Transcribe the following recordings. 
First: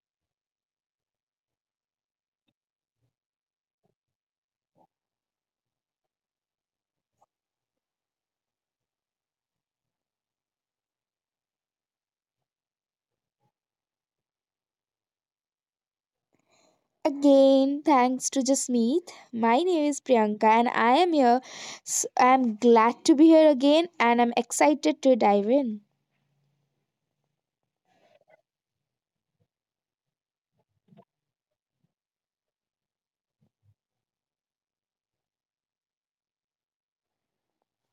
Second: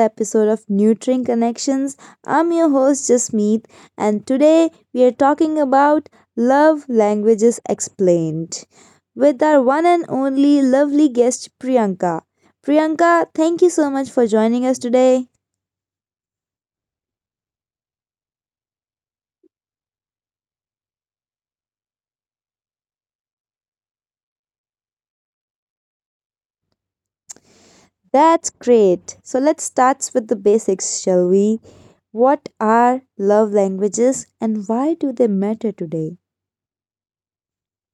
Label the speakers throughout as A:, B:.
A: episode of Nutrient Connections. I'm your host Jasmeet, and today we are talking about love languages explained with our one and only lovely guest Priyanka. Priyanka, thank you so much for joining us today.
B: Again, thanks to Jasmeet. My name is Priyanka and I am here. I'm glad to be here again and I'm excited to dive in.
A: That's great. So let's start with the basics, shall we? What are love languages and why do they matter today?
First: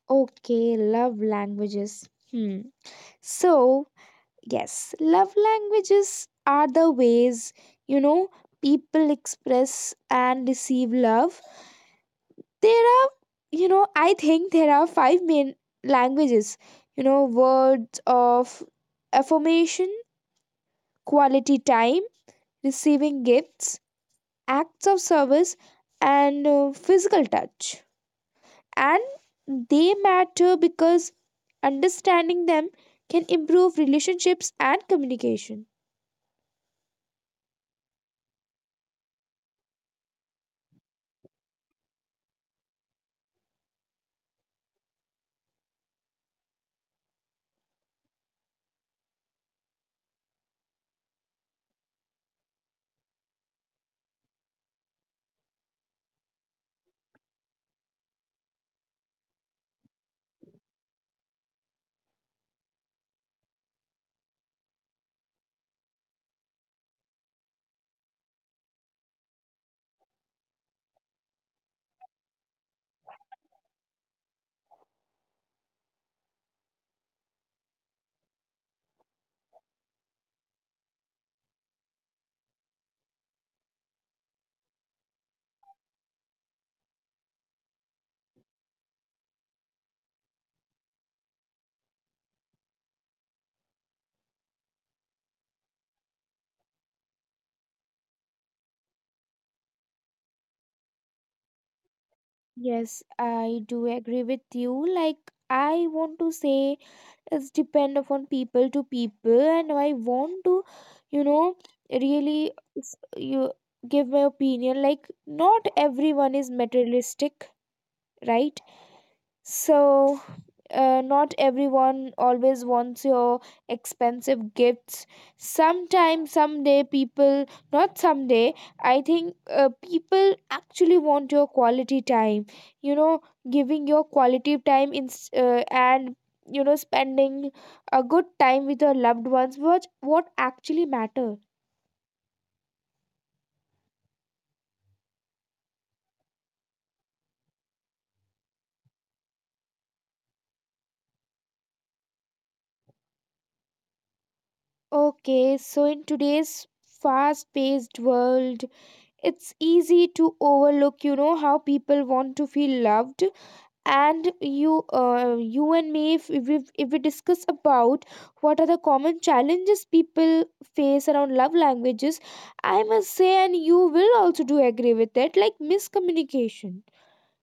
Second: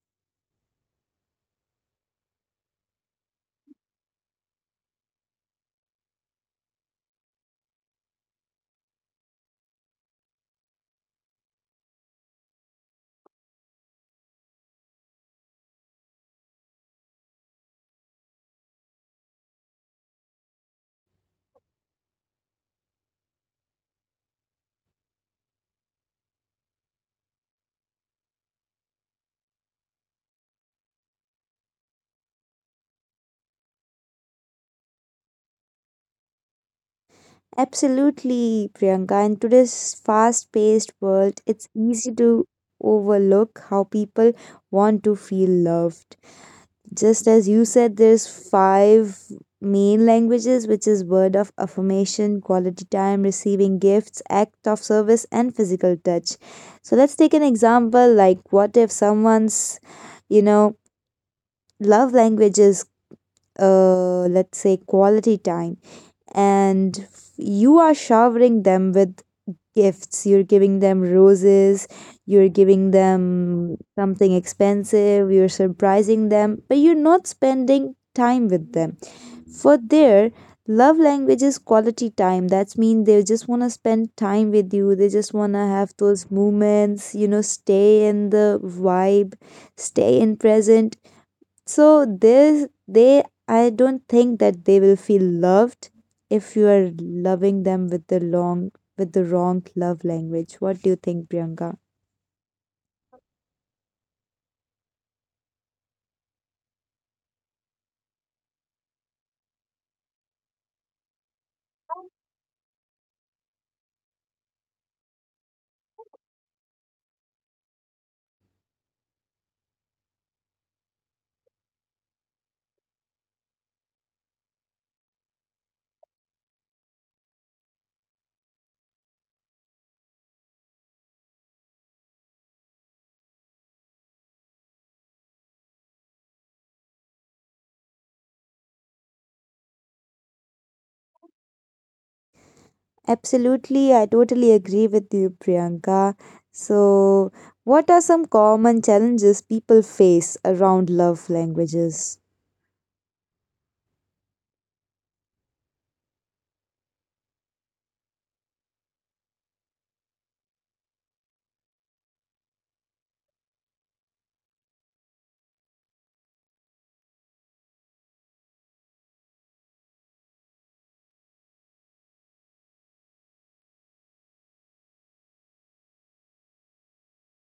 B: Okay, love languages. Hmm. So, yes, love languages are the ways, you know, people express and receive love. There are, you know, I think there are five main languages, words of affirmation, quality time, receiving gifts, acts of service, and physical touch. And they matter because understanding them can improve relationships and communication.
A: Absolutely, Priyanka. In today's fast paced world, it's easy to overlook how people want to feel loved. Just as you said, there's five main languages, which is word of affirmation, quality time, receiving gifts, act of service, and physical touch. So let's take an example, like what if someone's, you know, love language is, let's say, quality time, and you are showering them with gifts, you're giving them roses, you're giving them something expensive, you're surprising them, but you're not spending time with them. For their love language is quality time. That's mean they just want to spend time with you. They just want to have those moments, you know, stay in the vibe, stay in present. So this, they, I don't think that they will feel loved if you are loving them with the wrong love language. What do you think, Priyanka?
B: Yes, I do agree with you. Like, I want to say it's depend upon people to people, and I want to, you know, really you give my opinion. Like, not everyone is materialistic, right? So not everyone always wants your expensive gifts. Sometimes, someday people not someday I think people actually want your quality time, you know giving your quality time in and spending a good time with your loved ones, what actually matter.
A: Absolutely, I totally agree with you, Priyanka. So, what are some common challenges people face around love languages?
B: Okay, so in today's fast paced world, it's easy to overlook, how people want to feel loved. And you and me, if we discuss about what are the common challenges people face around love languages, I must say, and you will also do agree with it, like miscommunication,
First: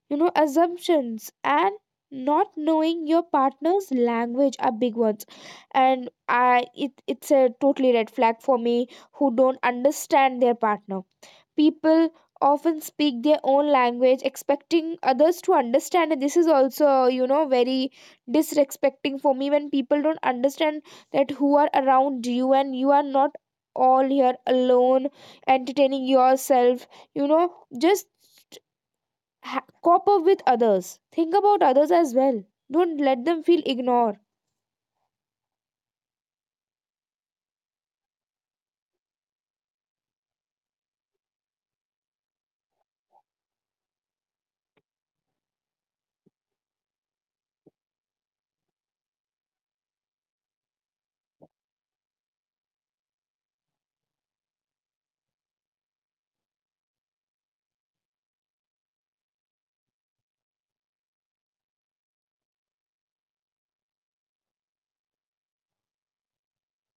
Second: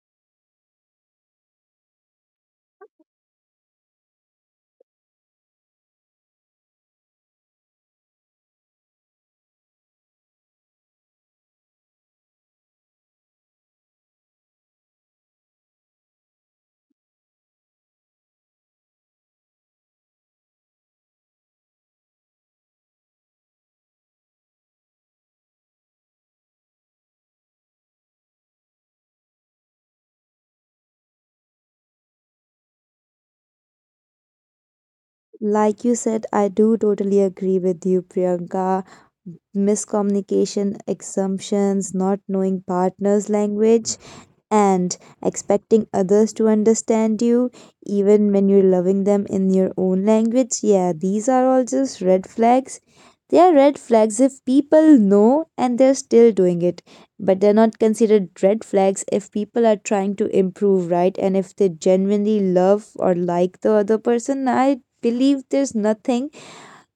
B: assumptions and not knowing your partner's language are big ones. And it's a totally red flag for me who don't understand their partner. People often speak their own language expecting others to understand, and this is also, very disrespecting for me when people don't understand that who are around you, and you are not all here alone entertaining yourself, you know just cop up with others. Think about others as well. Don't let them feel ignored.
A: Like you said, I do totally agree with you, Priyanka. Miscommunication, assumptions, not knowing partner's language, and expecting others to understand you even when you're loving them in your own language. Yeah, these are all just red flags. They are red flags if people know and they're still doing it. But they're not considered red flags if people are trying to improve, right? And if they genuinely love or like the other person, I believe there's nothing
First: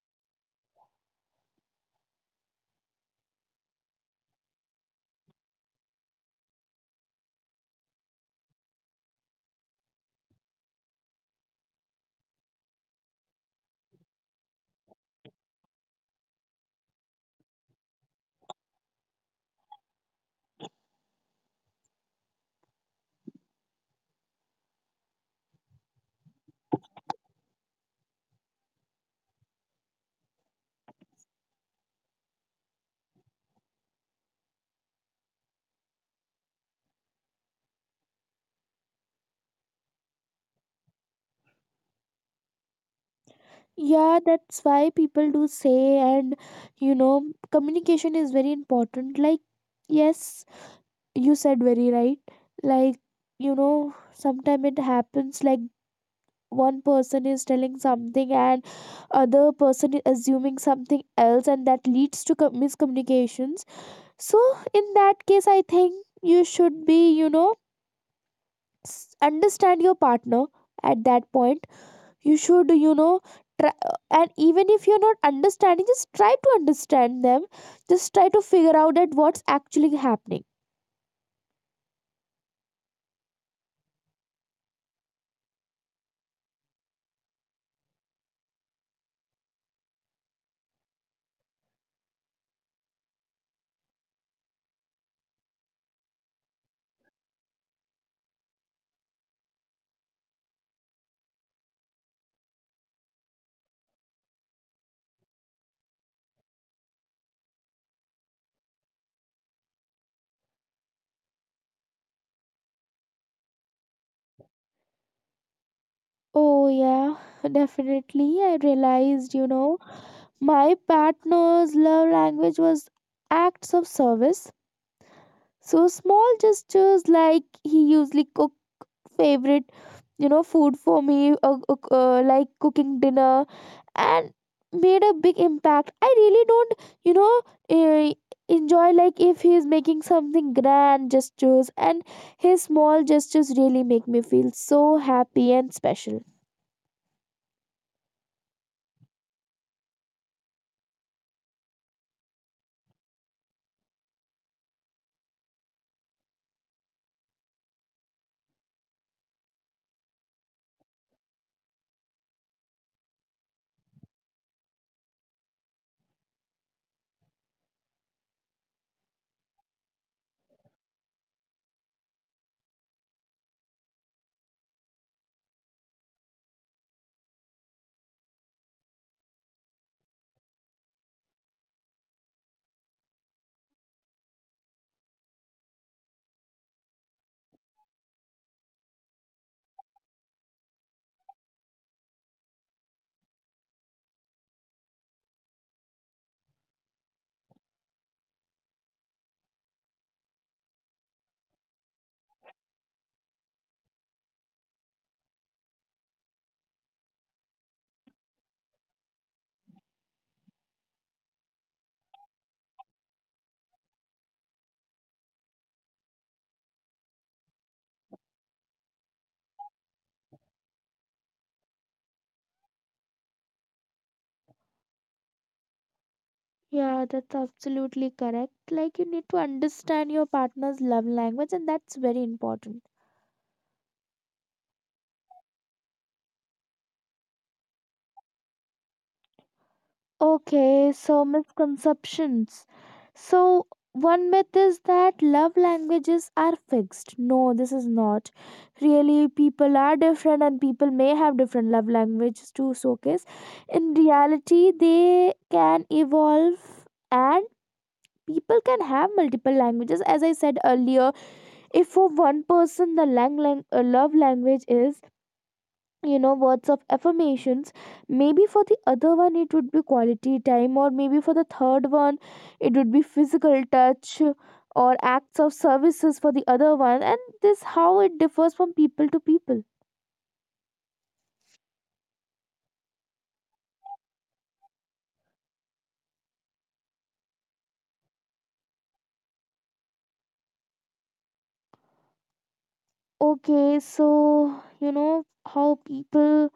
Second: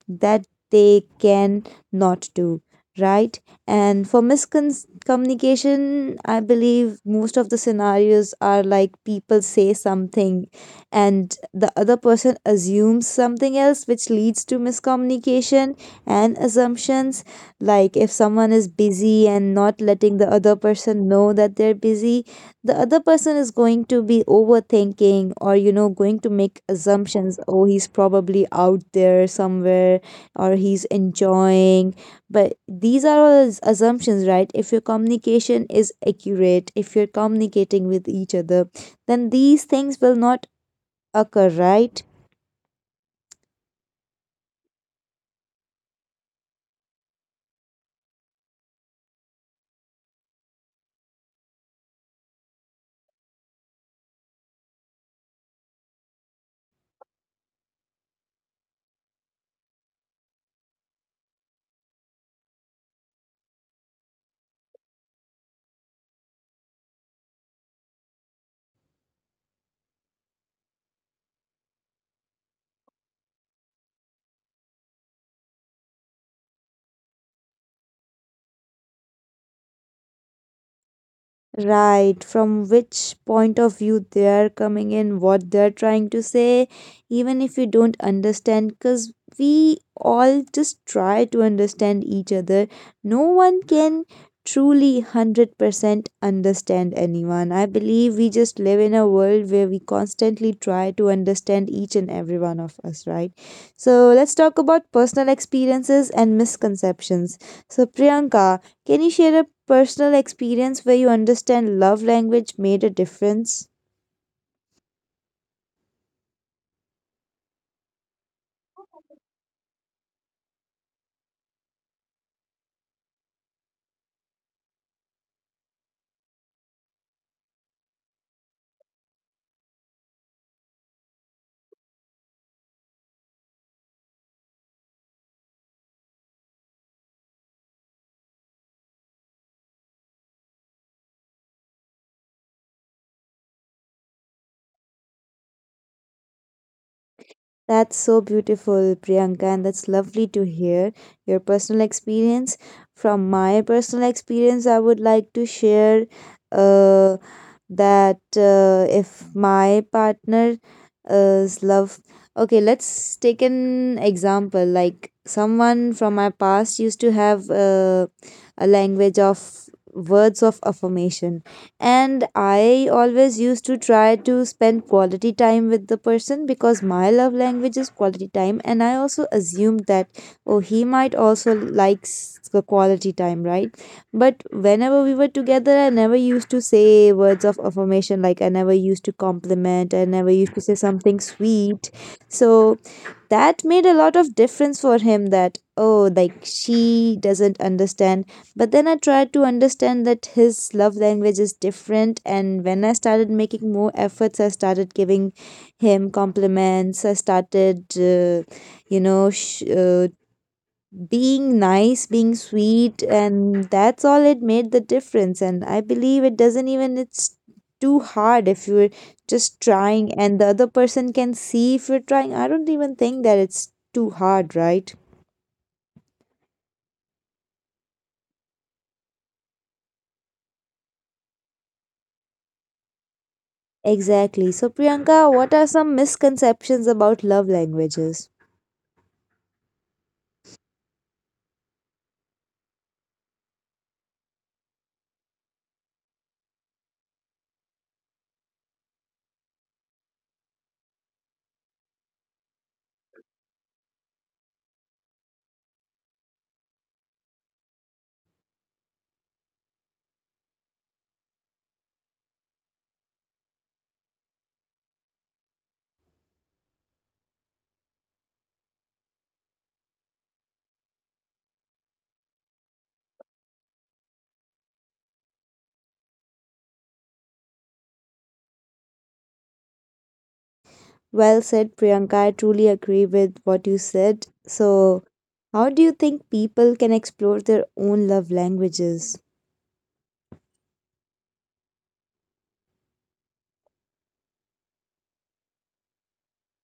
A: that they can not do, right? And for miscommunication, I believe most of the scenarios are like people say something and the other person assumes something else, which leads to miscommunication and assumptions. Like if someone is busy and not letting the other person know that they're busy, the other person is going to be overthinking, or, you know, going to make assumptions. Oh, he's probably out there somewhere, or he's enjoying. But these are all assumptions, right? If your communication is accurate, if you're communicating with each other, then these things will not occur, right?
B: Yeah, that's why people do say, and you know, communication is very important. Like, yes, you said very right. Like, sometimes it happens like one person is telling something and other person is assuming something else, and that leads to miscommunications. So, in that case, I think you should be, understand your partner at that point. You should, try, and even if you're not understanding, just try to understand them. Just try to figure out that what's actually happening.
A: Right, from which point of view they are coming in, what they are trying to say, even if you don't understand, because we all just try to understand each other. No one can truly 100% understand anyone. I believe we just live in a world where we constantly try to understand each and every one of us, right? So let's talk about personal experiences and misconceptions. So, Priyanka, can you share a personal experience where you understand love language made a difference?
B: Oh yeah, definitely. I realized, my partner's love language was acts of service. So small gestures, like he usually cooked favorite, food for me, like cooking dinner, and made a big impact. I really don't, you know eh, enjoy like if he's making something grand gestures, and his small gestures really make me feel so happy and special.
A: That's so beautiful, Priyanka, and that's lovely to hear your personal experience. From my personal experience, I would like to share, uh, that if my partner is love okay, let's take an example, like someone from my past used to have a language of words of affirmation, and I always used to try to spend quality time with the person because my love language is quality time, and I also assumed that, oh, he might also likes the quality time, right? But whenever we were together, I never used to say words of affirmation. Like, I never used to compliment. I never used to say something sweet. So that made a lot of difference for him that, oh, like she doesn't understand. But then I tried to understand that his love language is different. And when I started making more efforts, I started giving him compliments. I started, you know, sh- uh, being nice, being sweet, and that's all, it made the difference. And I believe it doesn't even, it's too hard if you're just trying, and the other person can see if you're trying. I don't even think that it's too hard, right?
B: Yeah, that's absolutely correct. Like, you need to understand your partner's love language, and that's very important.
A: Exactly. So, Priyanka, what are some misconceptions about love languages?
B: Okay, so misconceptions. So, one myth is that love languages are fixed. No, this is not. Really, people are different and people may have different love languages to showcase. In reality, they can evolve and people can have multiple languages. As I said earlier, if for one person the love language is, words of affirmations, maybe for the other one it would be quality time, or maybe for the third one it would be physical touch, or acts of services for the other one. And this how it differs from people to people.
A: Well said, Priyanka. I truly agree with what you said. So, how do you think people can explore their own love languages?
B: Okay, so, how people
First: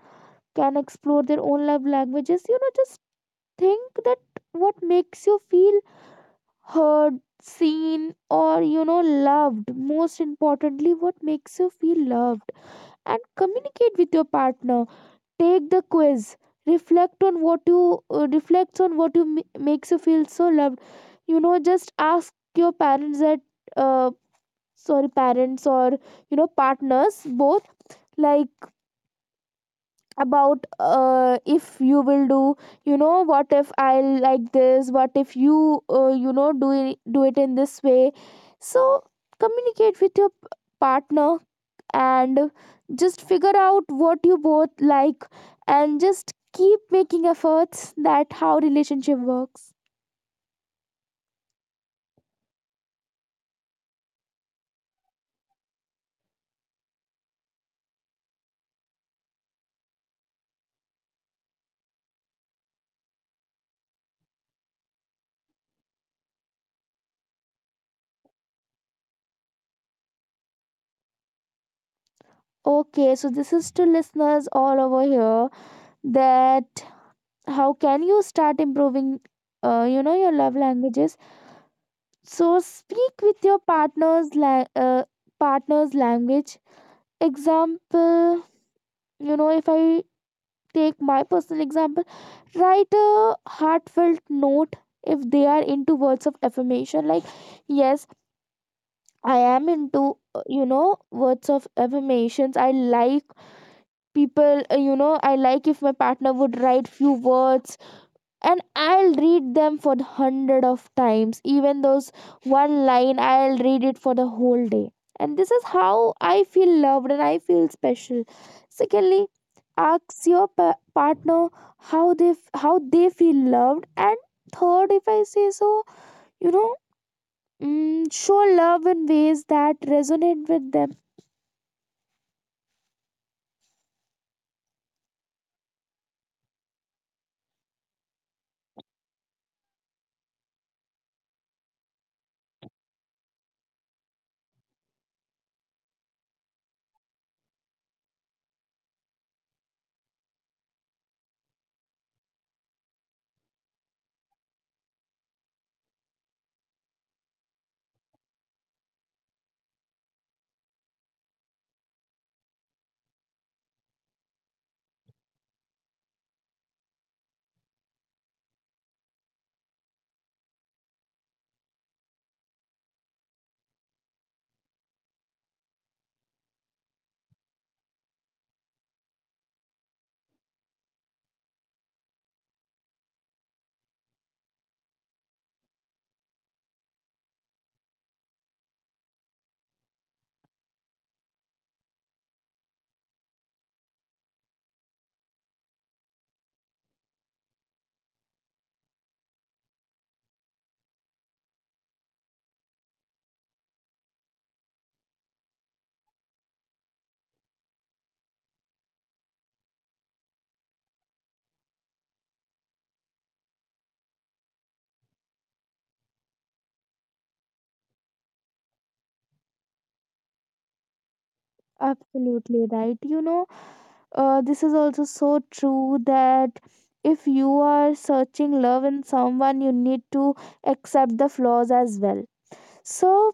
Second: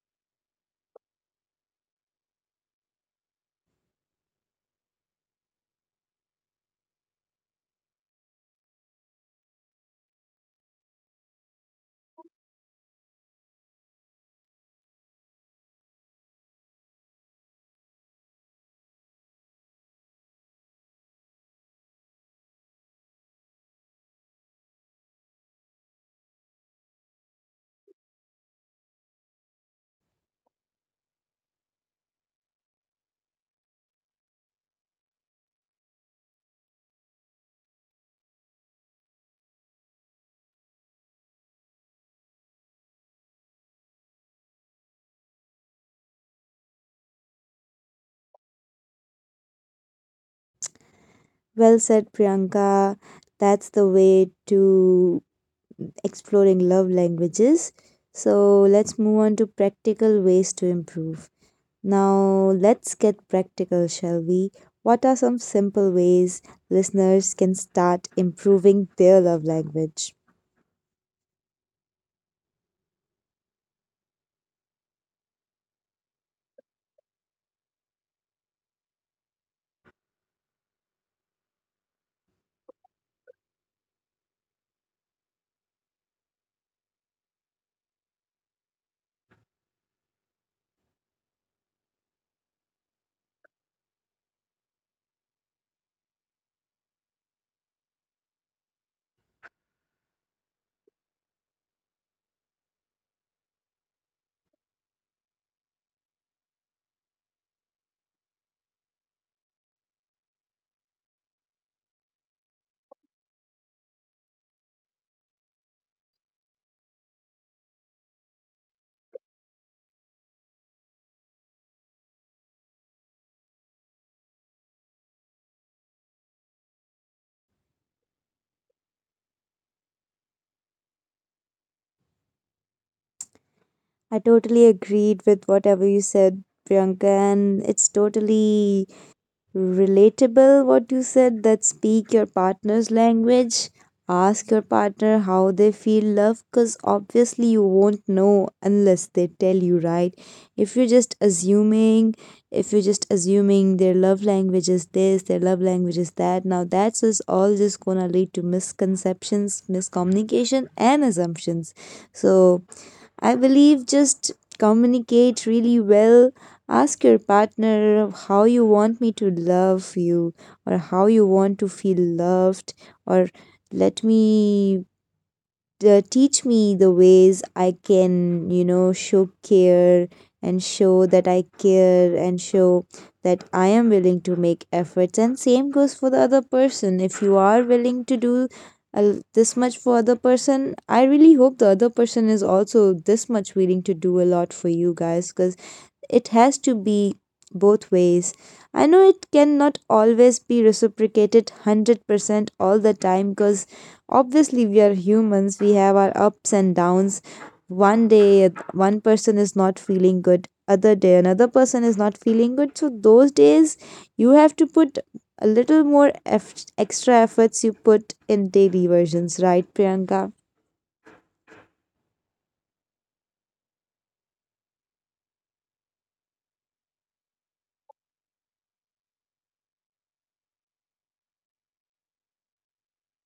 B: can explore their own love languages, just think that what makes you feel heard, seen, or, loved. Most importantly, what makes you feel loved, and communicate with your partner. Take the quiz. Reflect on what you, reflects on what makes you feel so loved. Just ask your parents that, uh, sorry, parents or, partners, both, like, about if you will do, what if I like this, what if you, you know do it in this way. So communicate with your partner, and just figure out what you both like, and just keep making efforts. That how relationship works.
A: Well said, Priyanka. That's the way to exploring love languages. So let's move on to practical ways to improve. Now, let's get practical, shall we? What are some simple ways listeners can start improving their love language?
B: Okay, so this is to listeners all over here, that how can you start improving, your love languages. So speak with your partner's language. Example, if I take my personal example, write a heartfelt note if they are into words of affirmation. Like, yes, I am into, words of affirmations. I like people, I like if my partner would write few words, and I'll read them for the hundred of times. Even those one line, I'll read it for the whole day. And this is how I feel loved and I feel special. Secondly, ask your partner how they how they feel loved. And third, if I say so, you know, show love in ways that resonate with them.
A: I totally agreed with whatever you said, Priyanka, and it's totally relatable, what you said, that speak your partner's language. Ask your partner how they feel love, because obviously you won't know unless they tell you, right? If you're just assuming, if you're just assuming their love language is this, their love language is that, now that's just all just gonna lead to misconceptions, miscommunication, and assumptions. So, I believe just communicate really well. Ask your partner how you want me to love you, or how you want to feel loved, or let me teach me the ways I can, you know, show care, and show that I care, and show that I am willing to make efforts. And same goes for the other person. If you are willing to do this much for other person, I really hope the other person is also this much willing to do a lot for you guys, because it has to be both ways. I know it cannot always be reciprocated 100% all the time, because obviously we are humans, we have our ups and downs. One day, one person is not feeling good, other day, another person is not feeling good. So, those days, you have to put a little more extra efforts you put in daily versions, right, Priyanka?
B: Absolutely right. This is also so true that if you are searching love in someone, you need to accept the flaws as well. So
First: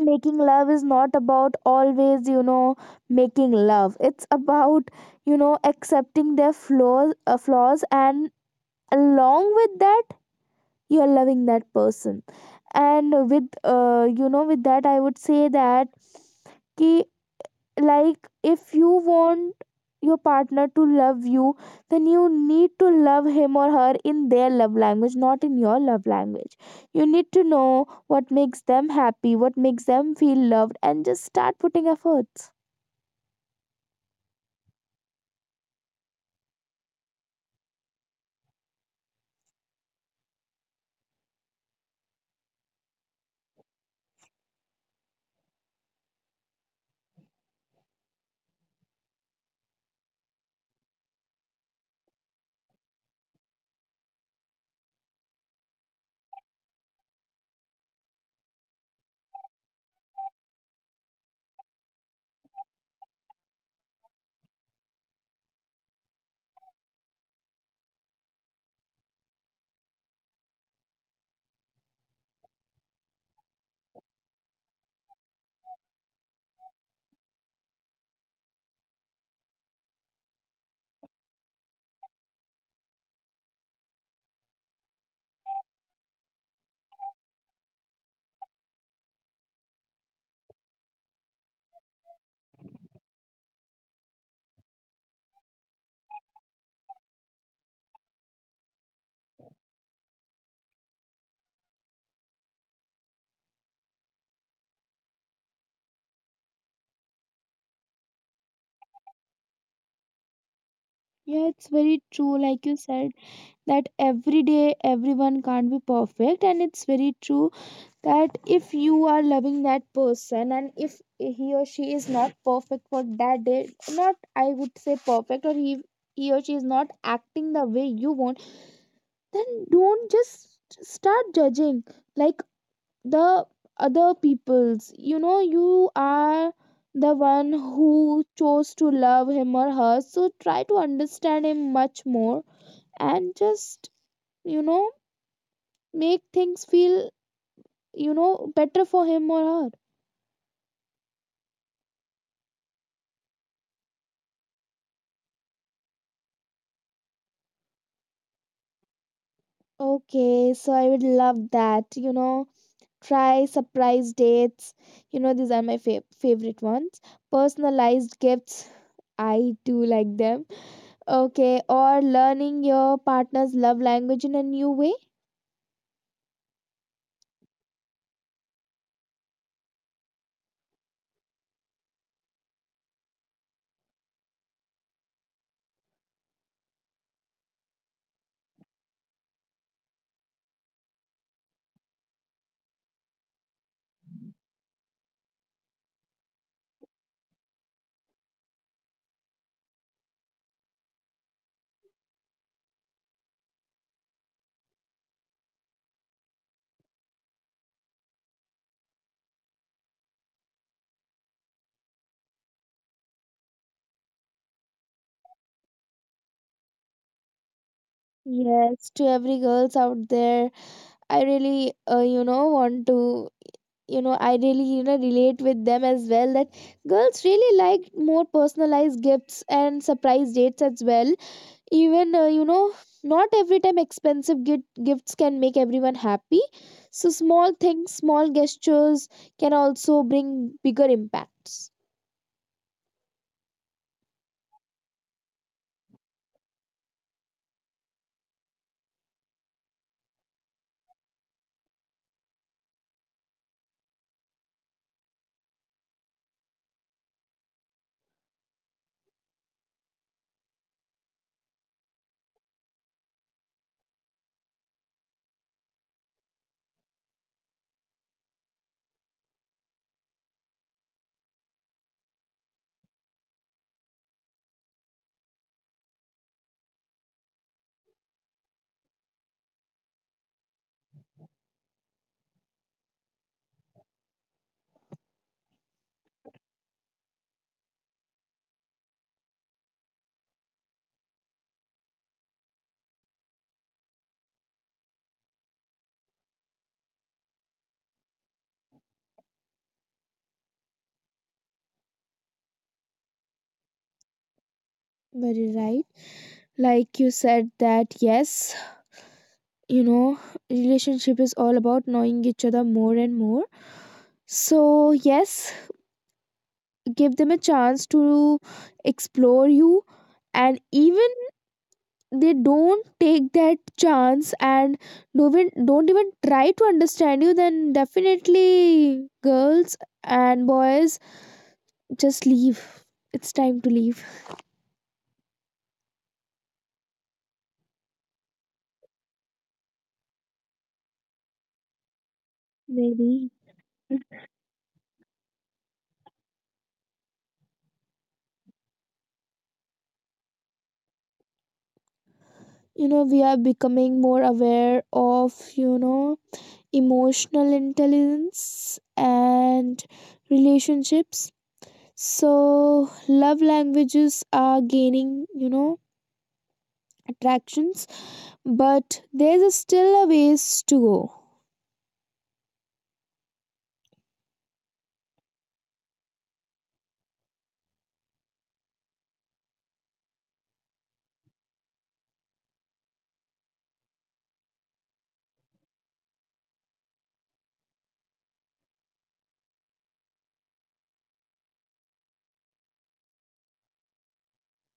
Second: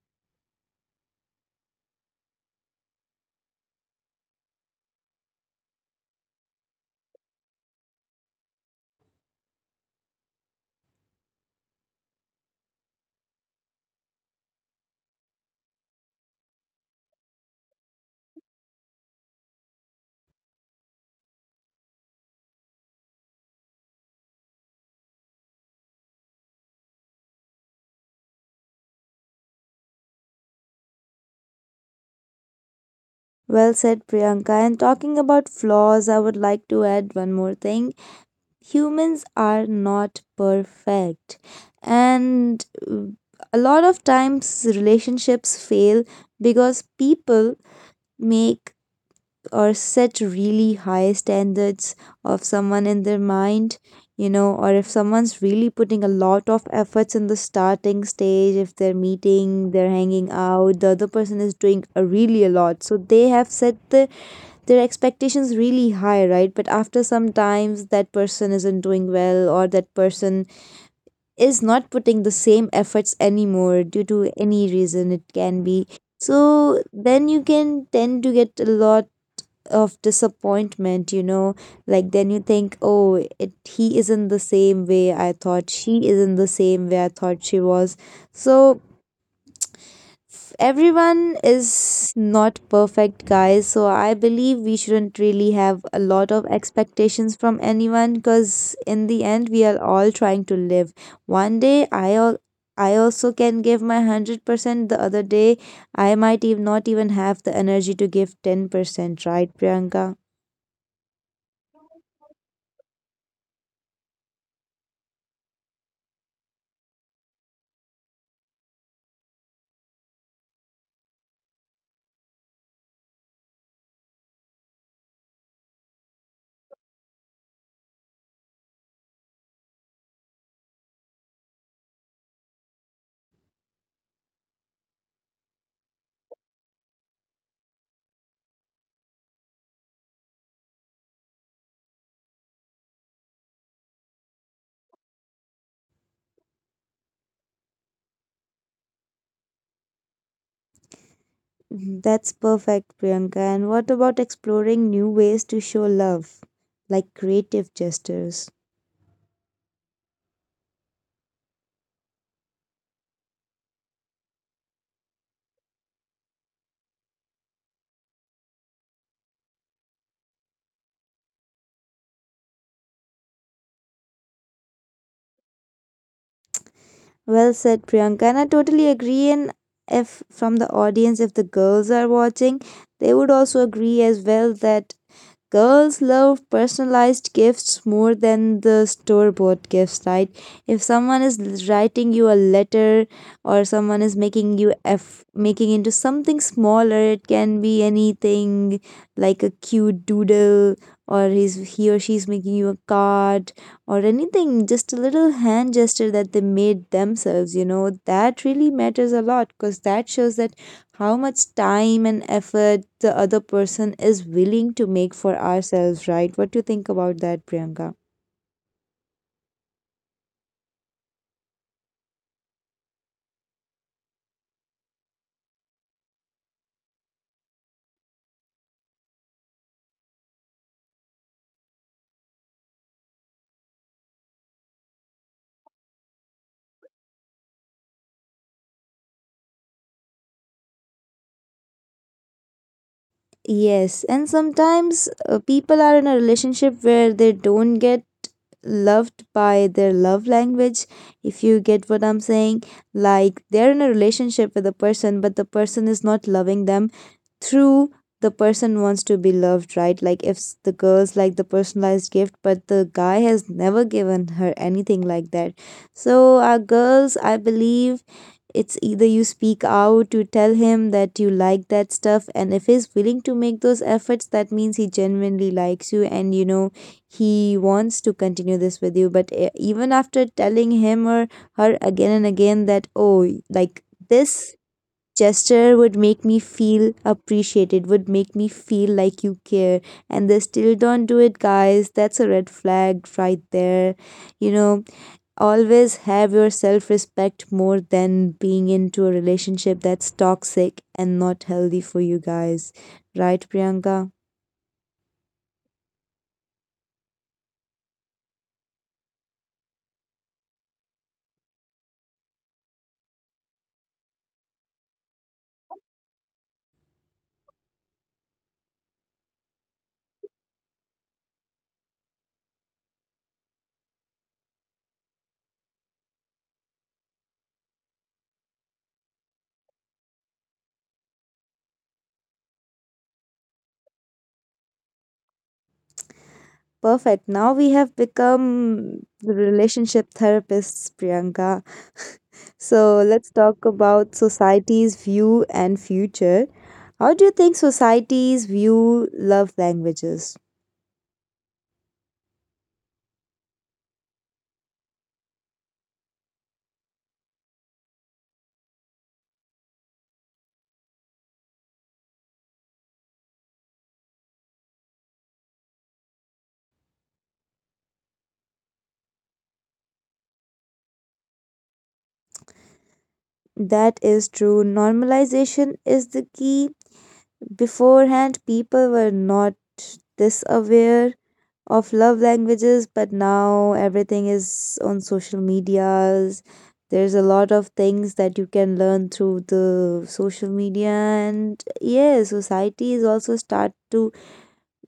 B: making love is not about always, making love. It's about, accepting their flaws, and along with that, you're loving that person. And with, with that, I would say that कि, like, if you want your partner to love you, then you need to love him or her in their love language, not in your love language. You need to know what makes them happy, what makes them feel loved, and just start putting efforts.
A: Well said, Priyanka. And talking about flaws, I would like to add one more thing. Humans are not perfect, and uh, a lot of times relationships fail because people make or set really high standards of someone in their mind, you know. Or if someone's really putting a lot of efforts in the starting stage, if they're meeting, they're hanging out, the other person is doing a really a lot, so they have set their expectations really high, right? But after some times, that person isn't doing well, or that person is not putting the same efforts anymore due to any reason, it can be. So then you can tend to get a lot of disappointment, you know. Like then you think, oh, it he isn't the same way I thought, she isn't the same way I thought she was. So everyone is not perfect, guys, so I believe we shouldn't really have a lot of expectations from anyone, because in the end we are all trying to live. One day i al- I also can give my 100%, the other day I might even not even have the energy to give 10%, right, Priyanka?
B: Yeah, it's very true, like you said, that every day everyone can't be perfect, and it's very true that if you are loving that person, and if he or she is not perfect for that day, not I would say perfect or he or she is not acting the way you want, then don't just start judging. Like the other people's, you are the one who chose to love him or her, so try to understand him much more, and just, you know make things feel, better for him or her.
A: Mhm, that's perfect, Priyanka. And what about exploring new ways to show love, like creative gestures?
B: Okay, so I would love that. Try surprise dates. These are my favorite ones. Personalized gifts, I do like them. Okay, or learning your partner's love language in a new way.
A: Well said, Priyanka. And I totally agree. And if from the audience, if the girls are watching, they would also agree as well that girls love personalized gifts more than the store bought gifts, right? If someone is writing you a letter, or someone is making you f making into something smaller, it can be anything, like a cute doodle, or he or she's making you a card, or anything, just a little hand gesture that they made themselves, you know, that really matters a lot, because that shows that how much time and effort the other person is willing to make for ourselves, right? What do you think about that, Priyanka?
B: Yes, to every girls out there, I really, want to, you know, I really, you know, relate with them as well, that girls really like more personalized gifts and surprise dates as well. Even, not every time expensive gifts can make everyone happy. So small things, small gestures, can also bring bigger impacts.
A: Yes, and sometimes people are in a relationship where they don't get loved by their love language, if you get what I'm saying. Like they're in a relationship with a person, but the person is not loving them through the person wants to be loved, right? Like if the girls like the personalized gift, but the guy has never given her anything like that. So our girls, I believe, it's either you speak out to tell him that you like that stuff, and if he's willing to make those efforts, that means he genuinely likes you, and you know he wants to continue this with you. But even after telling him or her again and again that, oh, like this gesture would make me feel appreciated, would make me feel like you care. And they still don't do it, guys. That's a red flag right there. You know, always have your self respect more than being into a relationship that's toxic and not healthy for you guys. Right, Priyanka?
B: Very right, like you said that, yes, you know relationship is all about knowing each other more and more. So yes, give them a chance to explore you, and even they don't take that chance and don't even try to understand you, then definitely girls and boys, just leave. It's time to leave.
A: Perfect. Now we have become the relationship therapists, Priyanka. So let's
B: Maybe.
A: talk about society's view and future. How do you think societies view love languages?
B: We are becoming more aware of, emotional intelligence and relationships. So love languages are gaining, attractions, but there's a still a ways to go.
A: That is true. Normalization is the key. Beforehand, people were not this aware of love languages, but now everything is on social medias. There's a lot of things that you can learn through the social media, and yeah, society is also start to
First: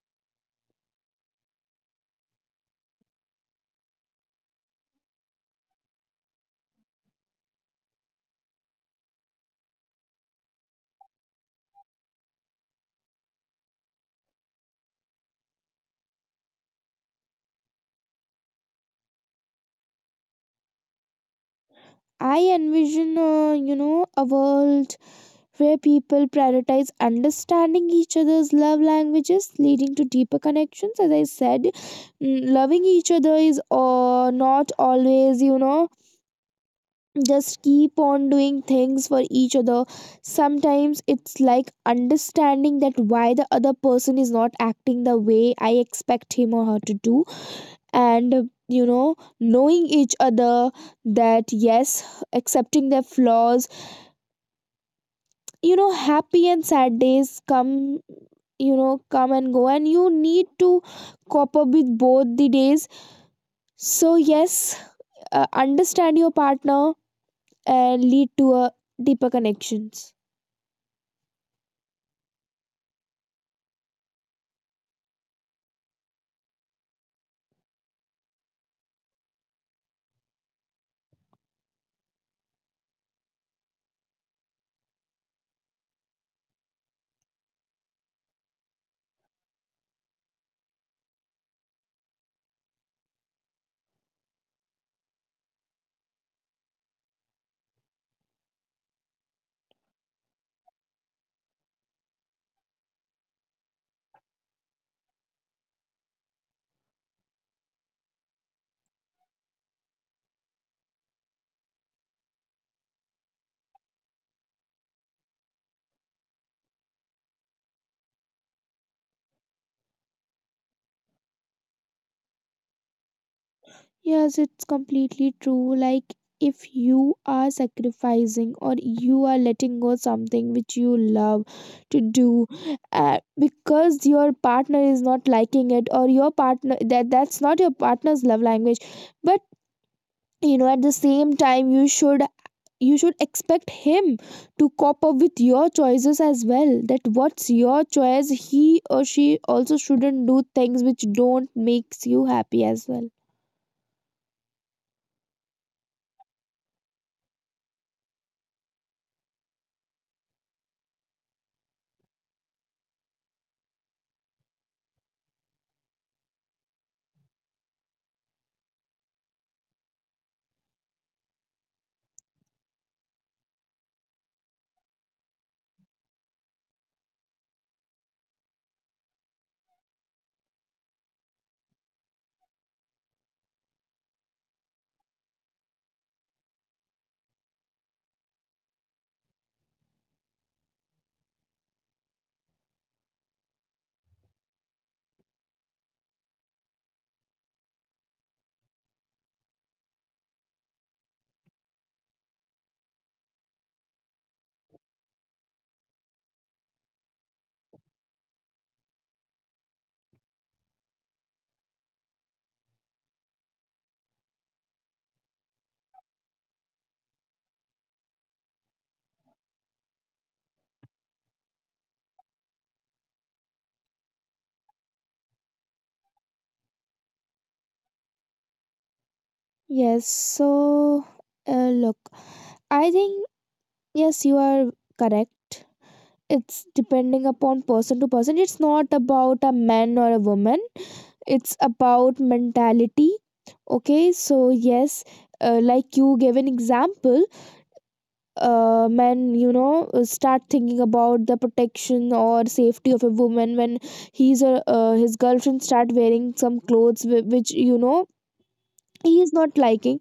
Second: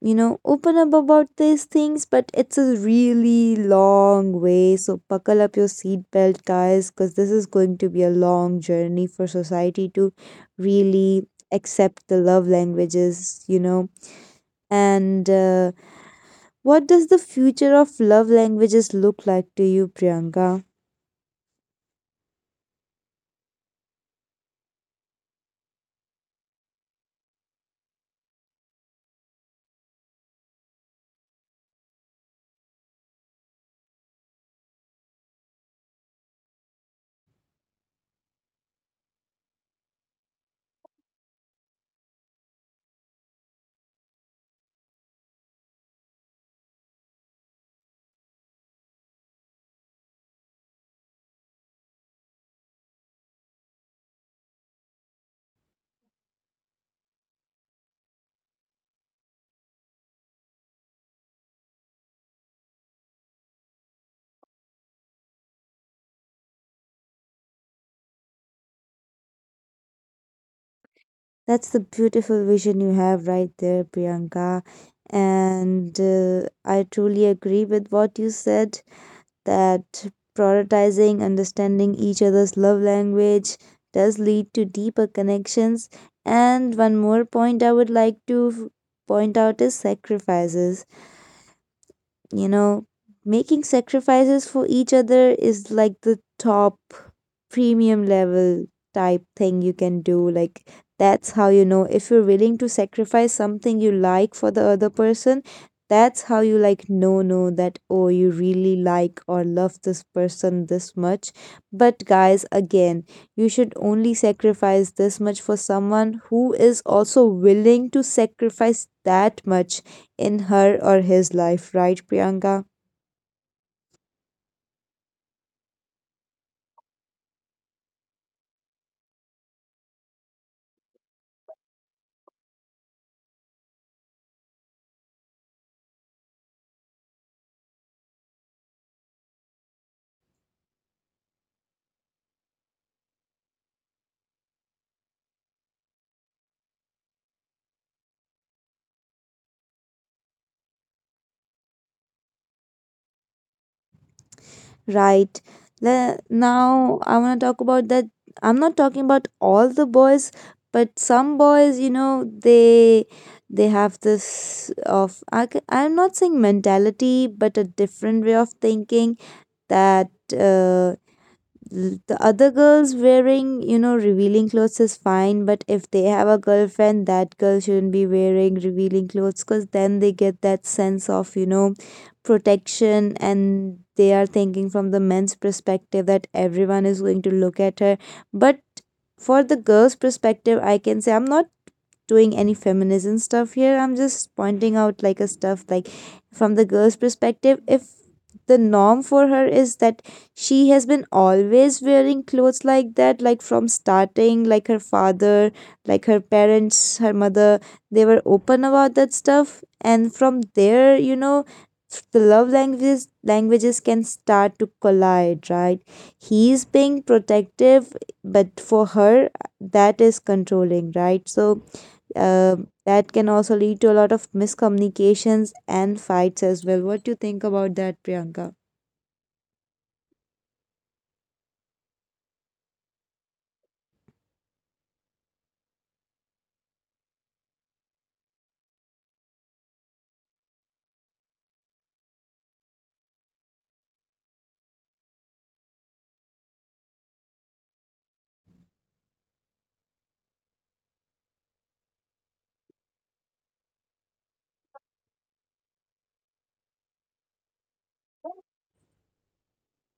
A: open up about these things, but it's a really long way. So buckle up your seatbelt, guys, because this is going to be a long journey for society to really accept the love languages. And What does the future of love languages look like to you, Priyanka?
B: I envision, a world where people prioritize understanding each other's love languages, leading to deeper connections. As I said, loving each other is, not always, just keep on doing things for each other. Sometimes it's like understanding that why the other person is not acting the way I expect him or her to do. And, knowing each other, that yes, accepting their flaws, happy and sad days come, come and go, and you need to cope up with both the days. So yes, understand your partner and lead to a deeper connections.
A: That's the beautiful vision you have right there, Priyanka. And I truly agree with what you said that prioritizing understanding each other's love language does lead to deeper connections. And one more point I would like to point out is sacrifices, you know, making sacrifices for each other is like the top premium level type thing you can do. Like, that's how you know if you're willing to sacrifice something you like for the other person. That's how you like know that oh you really like or love this person this much. But guys, again, you should only sacrifice this much for someone who is also willing to sacrifice that much in her or his life, right, Priyanka?
B: Yes, it's completely true. Like, if you are sacrificing or you are letting go something which you love to do, because your partner is not liking it, or your partner, that's not your partner's love language, but, at the same time you should, you should expect him to cope up with your choices as well, that what's your choice. He or she also shouldn't do things which don't makes you happy as well.
A: Right. Now, I want to talk about that. I'm not talking about all the boys, but some boys, you know, they have this of I'm not saying mentality, but a different way of thinking that The other girls wearing, you know, revealing clothes is fine, but if they have a girlfriend, that girl shouldn't be wearing revealing clothes because then they get that sense of, you know, protection and they are thinking from the men's perspective that everyone is going to look at her. But for the girl's perspective, I can say I'm not doing any feminism stuff here. I'm just pointing out like a stuff like from the girl's perspective, if the norm for her is that she has been always wearing clothes like that, like from starting, like her father, like her parents, her mother, they were open about that stuff. And from there, you know, the love languages can start to collide, right? He's being protective, but for her, that is controlling, right? So uh, that can also lead to a lot of miscommunications and fights as well. What do you think about that, Priyanka?
B: Yes, so look, I think, yes, you are correct. It's depending upon person to person. It's not about a man or a woman. It's about mentality. Okay, so yes, like you gave an example, men, start thinking about the protection or safety of a woman when he's a, his girlfriend start wearing some clothes, which, he is not liking.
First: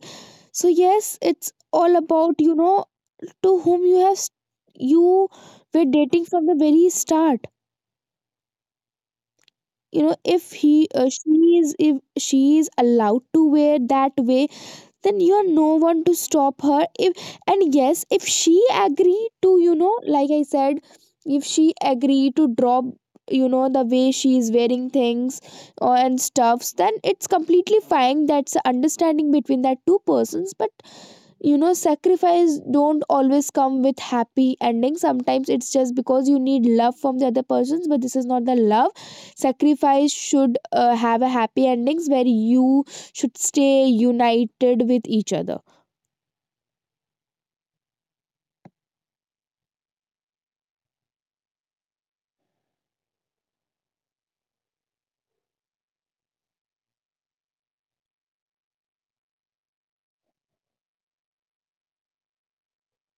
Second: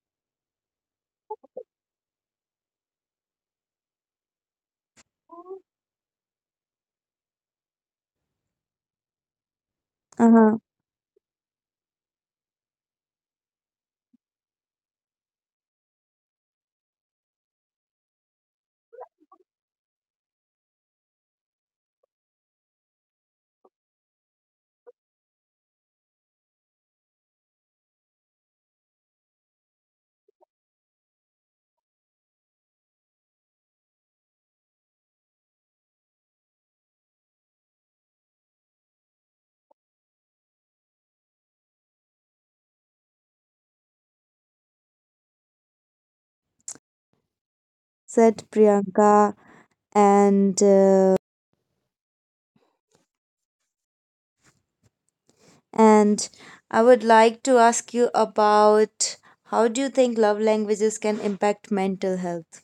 B: So yes, it's all about, to whom you have s- you were dating from the very start. If
A: Uh-huh.
B: he she is, if she is allowed to wear that way, then you are no one to stop her. If, and yes, if she agree to, like I said, if she agree to drop, the way she is wearing things or and stuffs, then it's completely fine. That's a understanding between that two persons. But, sacrifice don't always come with happy ending. Sometimes it's just because you need love from the other persons, but this is not the love. Sacrifice should, have a happy endings where you should stay united with each other.
A: Said Priyanka, and uh, and I would like to ask you about how do you think love languages can impact mental health?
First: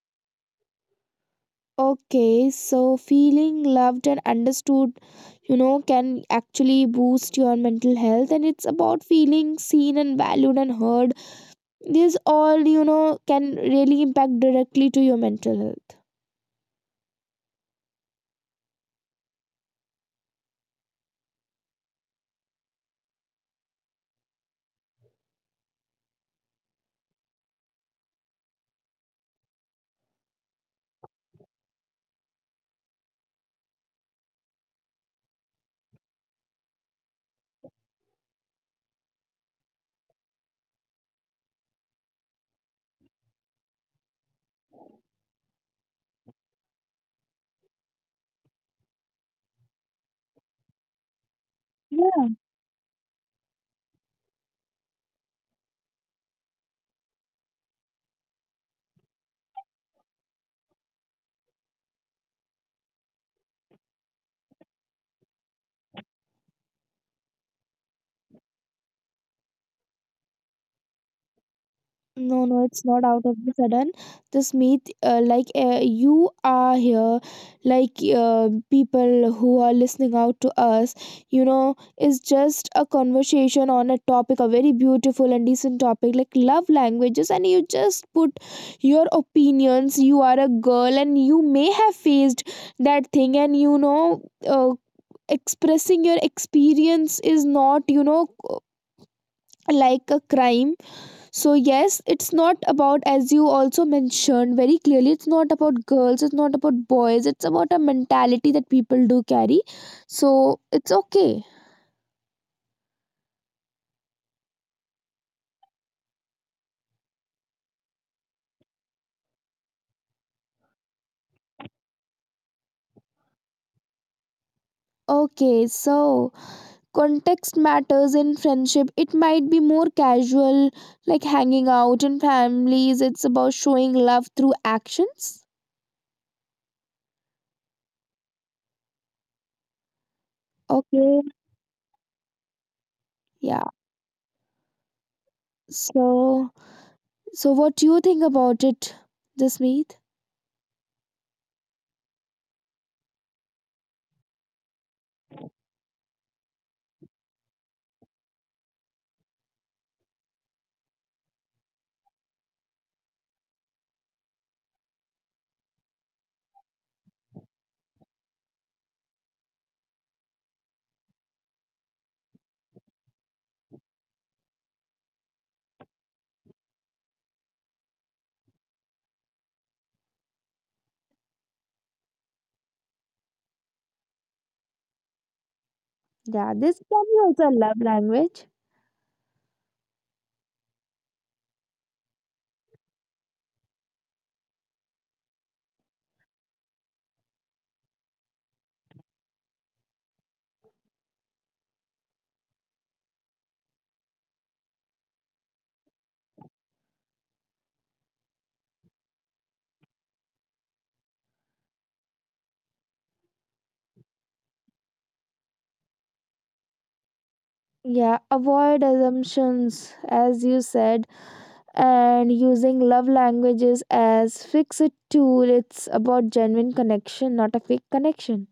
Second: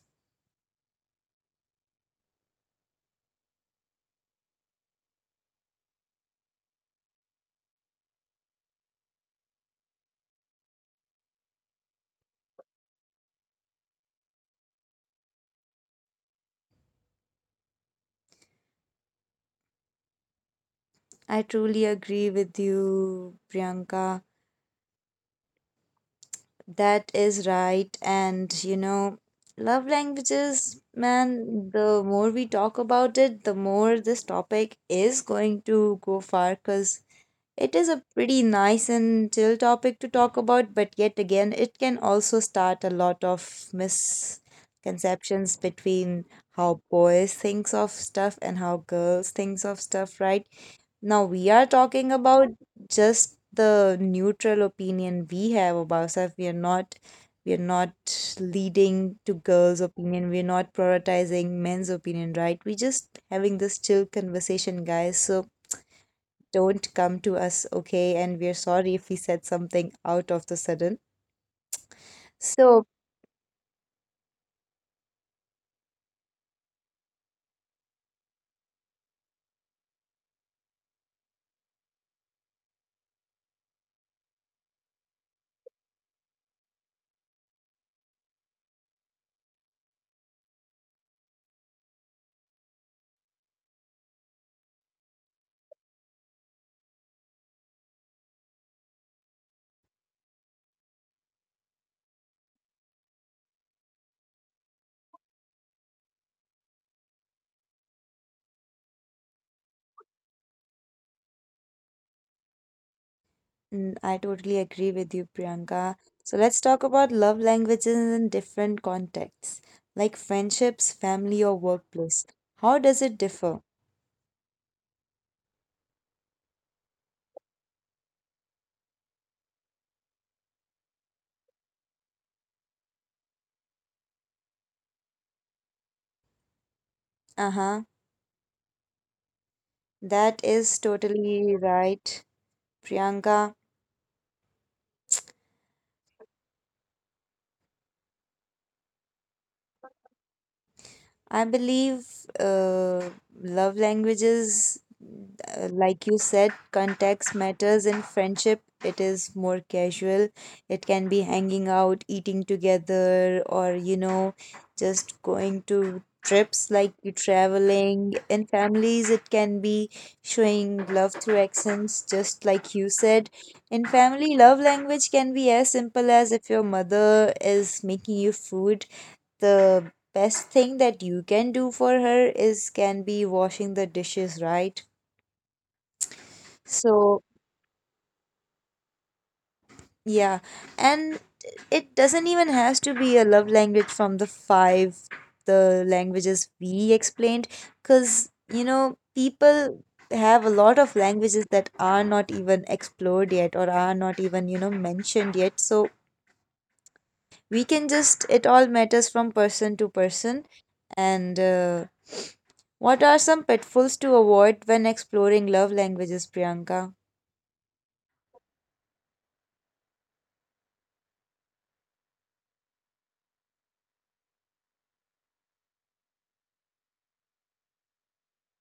B: Okay, so feeling loved and understood, can actually boost your mental health, and it's about feeling seen and valued and heard. This all, can really impact directly to your mental health.
A: I truly agree with you, Priyanka. That is right. And you know, love languages, man, the more we talk about it, the more this topic is going to go far because it is a pretty nice and chill topic to talk about. But yet again, it can also start a lot of misconceptions between how boys thinks of stuff and how girls thinks of stuff, right? Now, we are talking about just the neutral opinion we have about ourselves. We are not leading to girls' opinion. We're not prioritizing men's opinion, right? We're just having this chill conversation, guys. So don't come to us, okay? And we are sorry if we said something out of the sudden.
B: No, no,
A: So
B: it's not out of the sudden. This myth, you are here, people who are listening out to us, you know, is just a conversation on a topic, a very beautiful and decent topic like love languages, and you just put your opinions. You are a girl, and you may have faced that thing, and, uh, expressing your experience is not, like a crime. So, yes, it's not about, as you also mentioned very clearly, it's not about girls, it's not about boys, it's about a mentality that people do carry. So, it's okay.
A: mm, I totally agree with you, Priyanka. So let's talk about love languages in different contexts, like friendships, family, or workplace. How does it differ?
B: Okay, so context matters. In friendship, it might be more casual, like hanging out. In families, it's about showing love through actions.
A: Uh-huh. That is
B: Okay,
A: totally right, Priyanka.
B: yeah. So, so what do you think about it, Jasmeet?
A: I believe uh, love languages, like you said, context matters in friendship. It is more casual. It can be hanging out, eating together, or you know, just going to trips like you traveling. In families, it can be showing love through accents, just like you said. In family, love language can be as simple as if your mother is making you food, the best thing that you can do for her is can be washing the dishes, right?
B: Yeah, this
A: So,
B: can be also a love language.
A: yeah. And it doesn't even has to be a love language from the 5 the languages we explained cuz you know people have a lot of languages that are not even explored yet or are not even you know mentioned yet so we can just it all matters from person to person and what are some pitfalls to avoid when exploring love languages, Priyanka?
B: Yeah, avoid assumptions, as you said, and using love languages as fix it tool. It's about genuine connection, not a fake connection.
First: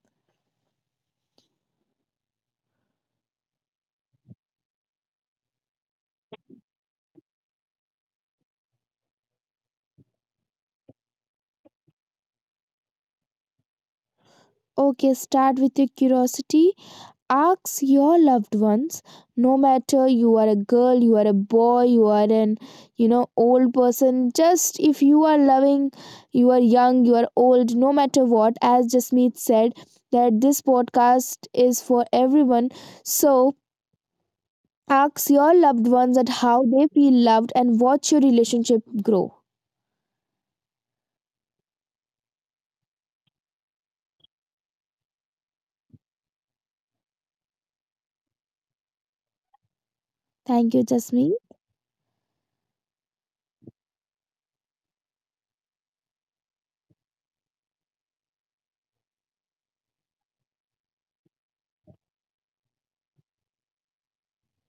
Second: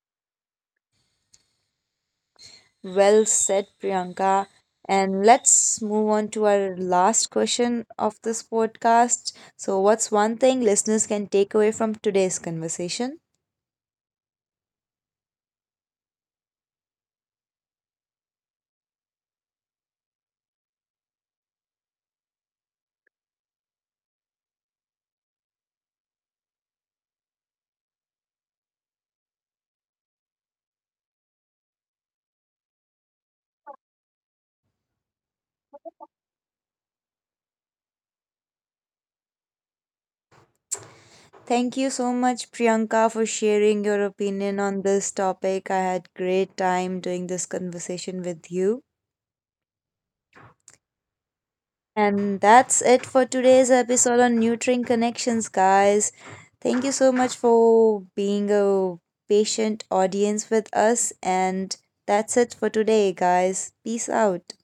A: Well said, Priyanka. And let's move on to our last question of this podcast. So what's one thing listeners can take away from today's conversation?
B: Okay, start with your curiosity. Ask your loved ones, no matter you are a girl, you are a boy, you are an, old person. Just if you are loving, you are young, you are old, no matter what, as Jasmeet said, that this podcast is for everyone. So ask your loved ones at how they feel loved and watch your relationship grow.
A: Thank you so much, Priyanka, for sharing your opinion on this topic. I had great time doing this conversation with you.
B: Thank you, Jasmine.
A: And that's it for today's episode on Nurturing Connections, guys. Thank you so much for being a patient audience with us. And that's it for today, guys. Peace out.